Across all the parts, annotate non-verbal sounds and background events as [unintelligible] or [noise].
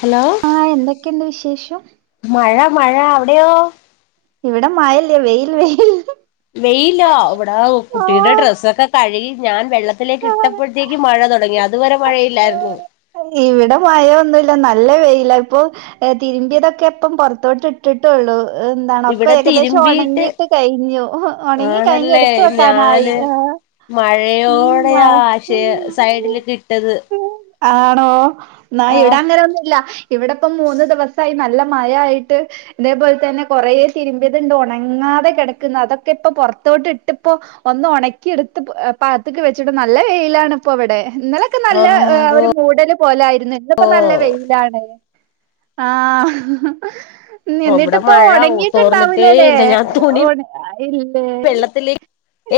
Hello ഹാ എന്തൊക്കെയുണ്ട് വിശേഷം മഴയാ അവിടെയോ? ഇവിടെ മയില്ല. വെയിൽ വെയിൽ വെയിലാ ഇവിടെ കുട്ടിയുടെ ഡ്രസ്സൊക്കെ കഴുകി ഞാൻ വെള്ളത്തിലേക്ക് ഇട്ടപ്പോഴത്തേക്ക് മഴ തുടങ്ങി അതുവരെ മഴയില്ലായിരുന്നു. ഇവിടെ മഴയൊന്നുല്ല നല്ല വെയില ഇപ്പൊ തിരുമ്പിയതൊക്കെ എപ്പം പൊറത്തോട്ട് ഇട്ടിട്ടുള്ളൂ. എന്താണ് ഒക്ക ഇവിടെ ഏകദേശം തിരുമ്പിയിട്ട് ഉണങ്ങിട്ട് കഴിഞ്ഞു ഉണങ്ങി കഴിഞ്ഞു ആണല്ലേ എടുത്ത വെക്കാനായി. ഞാന് ആ മഴയോടെയാ ശേ ഉം സൈഡിലൊക്കെ ഇട്ടത് ആണോ? ന്ന ഇവിടെ ആഹ് അങ്ങനെ ഒന്നുല്ല. ഇവിടെ ഇപ്പ മൂന്ന് ദിവസമായി നല്ല മഴയിട്ട് ഇതേപോലെ തന്നെ കൊറ തിരുമ്പിയതുണ്ട് ഉണങ്ങാതെ കിടക്കുന്നു. അതൊക്കെ ഇപ്പൊ പൊ റത്തോട്ട് ഇട്ടിപ്പോഒന്ന് ഉണക്കി എടുത്ത് പാത്തക്ക് വെച്ചിട്ട നല്ല വെയിലാണിപ്പോ ഇവിടെ. ഇന്നലൊക്കെ നല്ല അമ്പോ കൂടല് പോലൊയിരുന്നു. ഇന്നിപ്പോ നല്ല വെയിലാണ്. ആ അവിടെ നിന്നിട്ടിപ്പ മഴ തോർന്നിട്ടേ ഉണങ്ങിട്ടുണ്ടാവൂലല്ലേ ഇല്ല ഞാൻ തുണി ഇല്ലേ വെള്ളത്തിലേക്ക്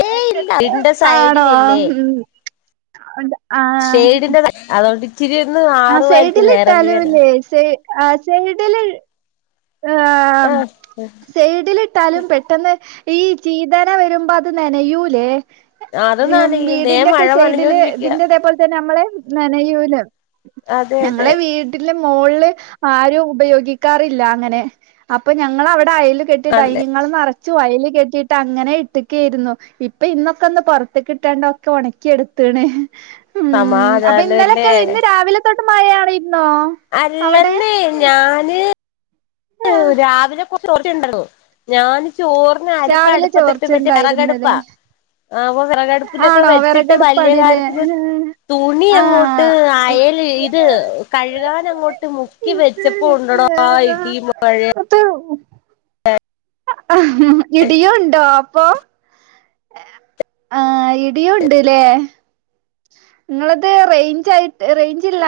ഏയ് ഇല്ല വീടിന്റെ ആണോ? സൈഡിലില്ലേ ഉം. ആഹ് ഷെയഡിന്റെ അതുകൊണ്ട് ഇച്ചിരി ഒന്ന് ആ ആറുവായിരിക്കും. വേറെന്ത് ചെയ്യാനാ? സൈഡിലിട്ടാലുല്ലേ സൈ ആ സെഡില് ആ ആഹ് സൈഡിലിട്ടാലും പെട്ടെന്ന് ഈ ചീതന വരുമ്പോ അത് നെനയൂലേ? അത് നനയും ദേ വീടിന്റെ ഒക്കെ മഴ സൈഡില് നനഞ്ഞോണ്ടിരിക്ക ഇതിന്റെതേപോലെ തന്നെ നമ്മള് നനയൂലേ? അതെ അതെ ഞങ്ങളെ വീട്ടില് മോളിൽ ആരും ഉപയോഗിക്കാറ ഇല്ല അങ്ങനെ അപ്പം ഞങ്ങള് അ അയൽ കെട്ടി നല്ലേ ഡൈനിഹാള് നെ ചുവയൽ കെട്ടിട്ട് അങ്ങനെ ഇട്ടെക്കയിരുന്നു. ഇപ്പ ഇന്നൊക്കെ ഒന്ന് പുറത്തക് ഇട്ടാണ്ട ഒക്കെ ഉണക്കി എടുത്തണ്. ഉം. അപ്പൊ സമാധാനല്ലേ ഇന്നാലൊക്കെ ഇന്ന് രാവിലെ തൊട്ട് മഴയ അല്ലന്നേ ഞാന് ആഹ് രാവിലെ കുറച്ച് [unintelligible] ഞാൻ ചോറിന് അരിക്ക രാവിലെ അടുപ്പത്തിട്ടും മറ്റേ ചോർച്ചണ്ടായിരുന്നില്ലേ വിറകടുപ്പാ ആ അപ്പൊ വിറകടുപ്പിലൊക്കെ ആണോ വെച്ചിട്ട് വലിയ വിറകടുപ്പാണില്ലേ കാര്യത്തില് തുണി അങ്ങോട്ട് ആഹ് അയൽ ഇത് കഴുകാൻ അങ്ങോട്ട് മുക്കി വെച്ചപ്പോ ഉണ്ടടാ യിടിയും മ [unintelligible] [unintelligible] [unintelligible] ഇടിയോ ഉണ്ടോ പോ ആ ഇടിയും ഉണ്ട്ല്ലേ നിങ്ങളത് റേഞ്ച്യി് റേഞ്ച്ല്ല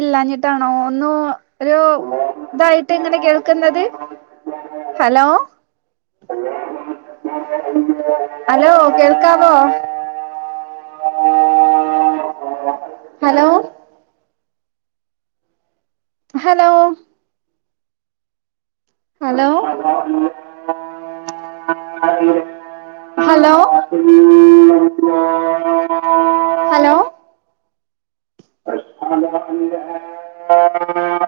ഇല്ലാഞ്ഞിട്ടാണോ ഒന്നു ഒരു ഇതായിട്ട് ഇങ്ങനെ കേൾക്കുന്നത് ഹലോ ഹലോ കേൾക്കാവോ hello hello hello [inaudible] hello [inaudible] hello [unintelligible]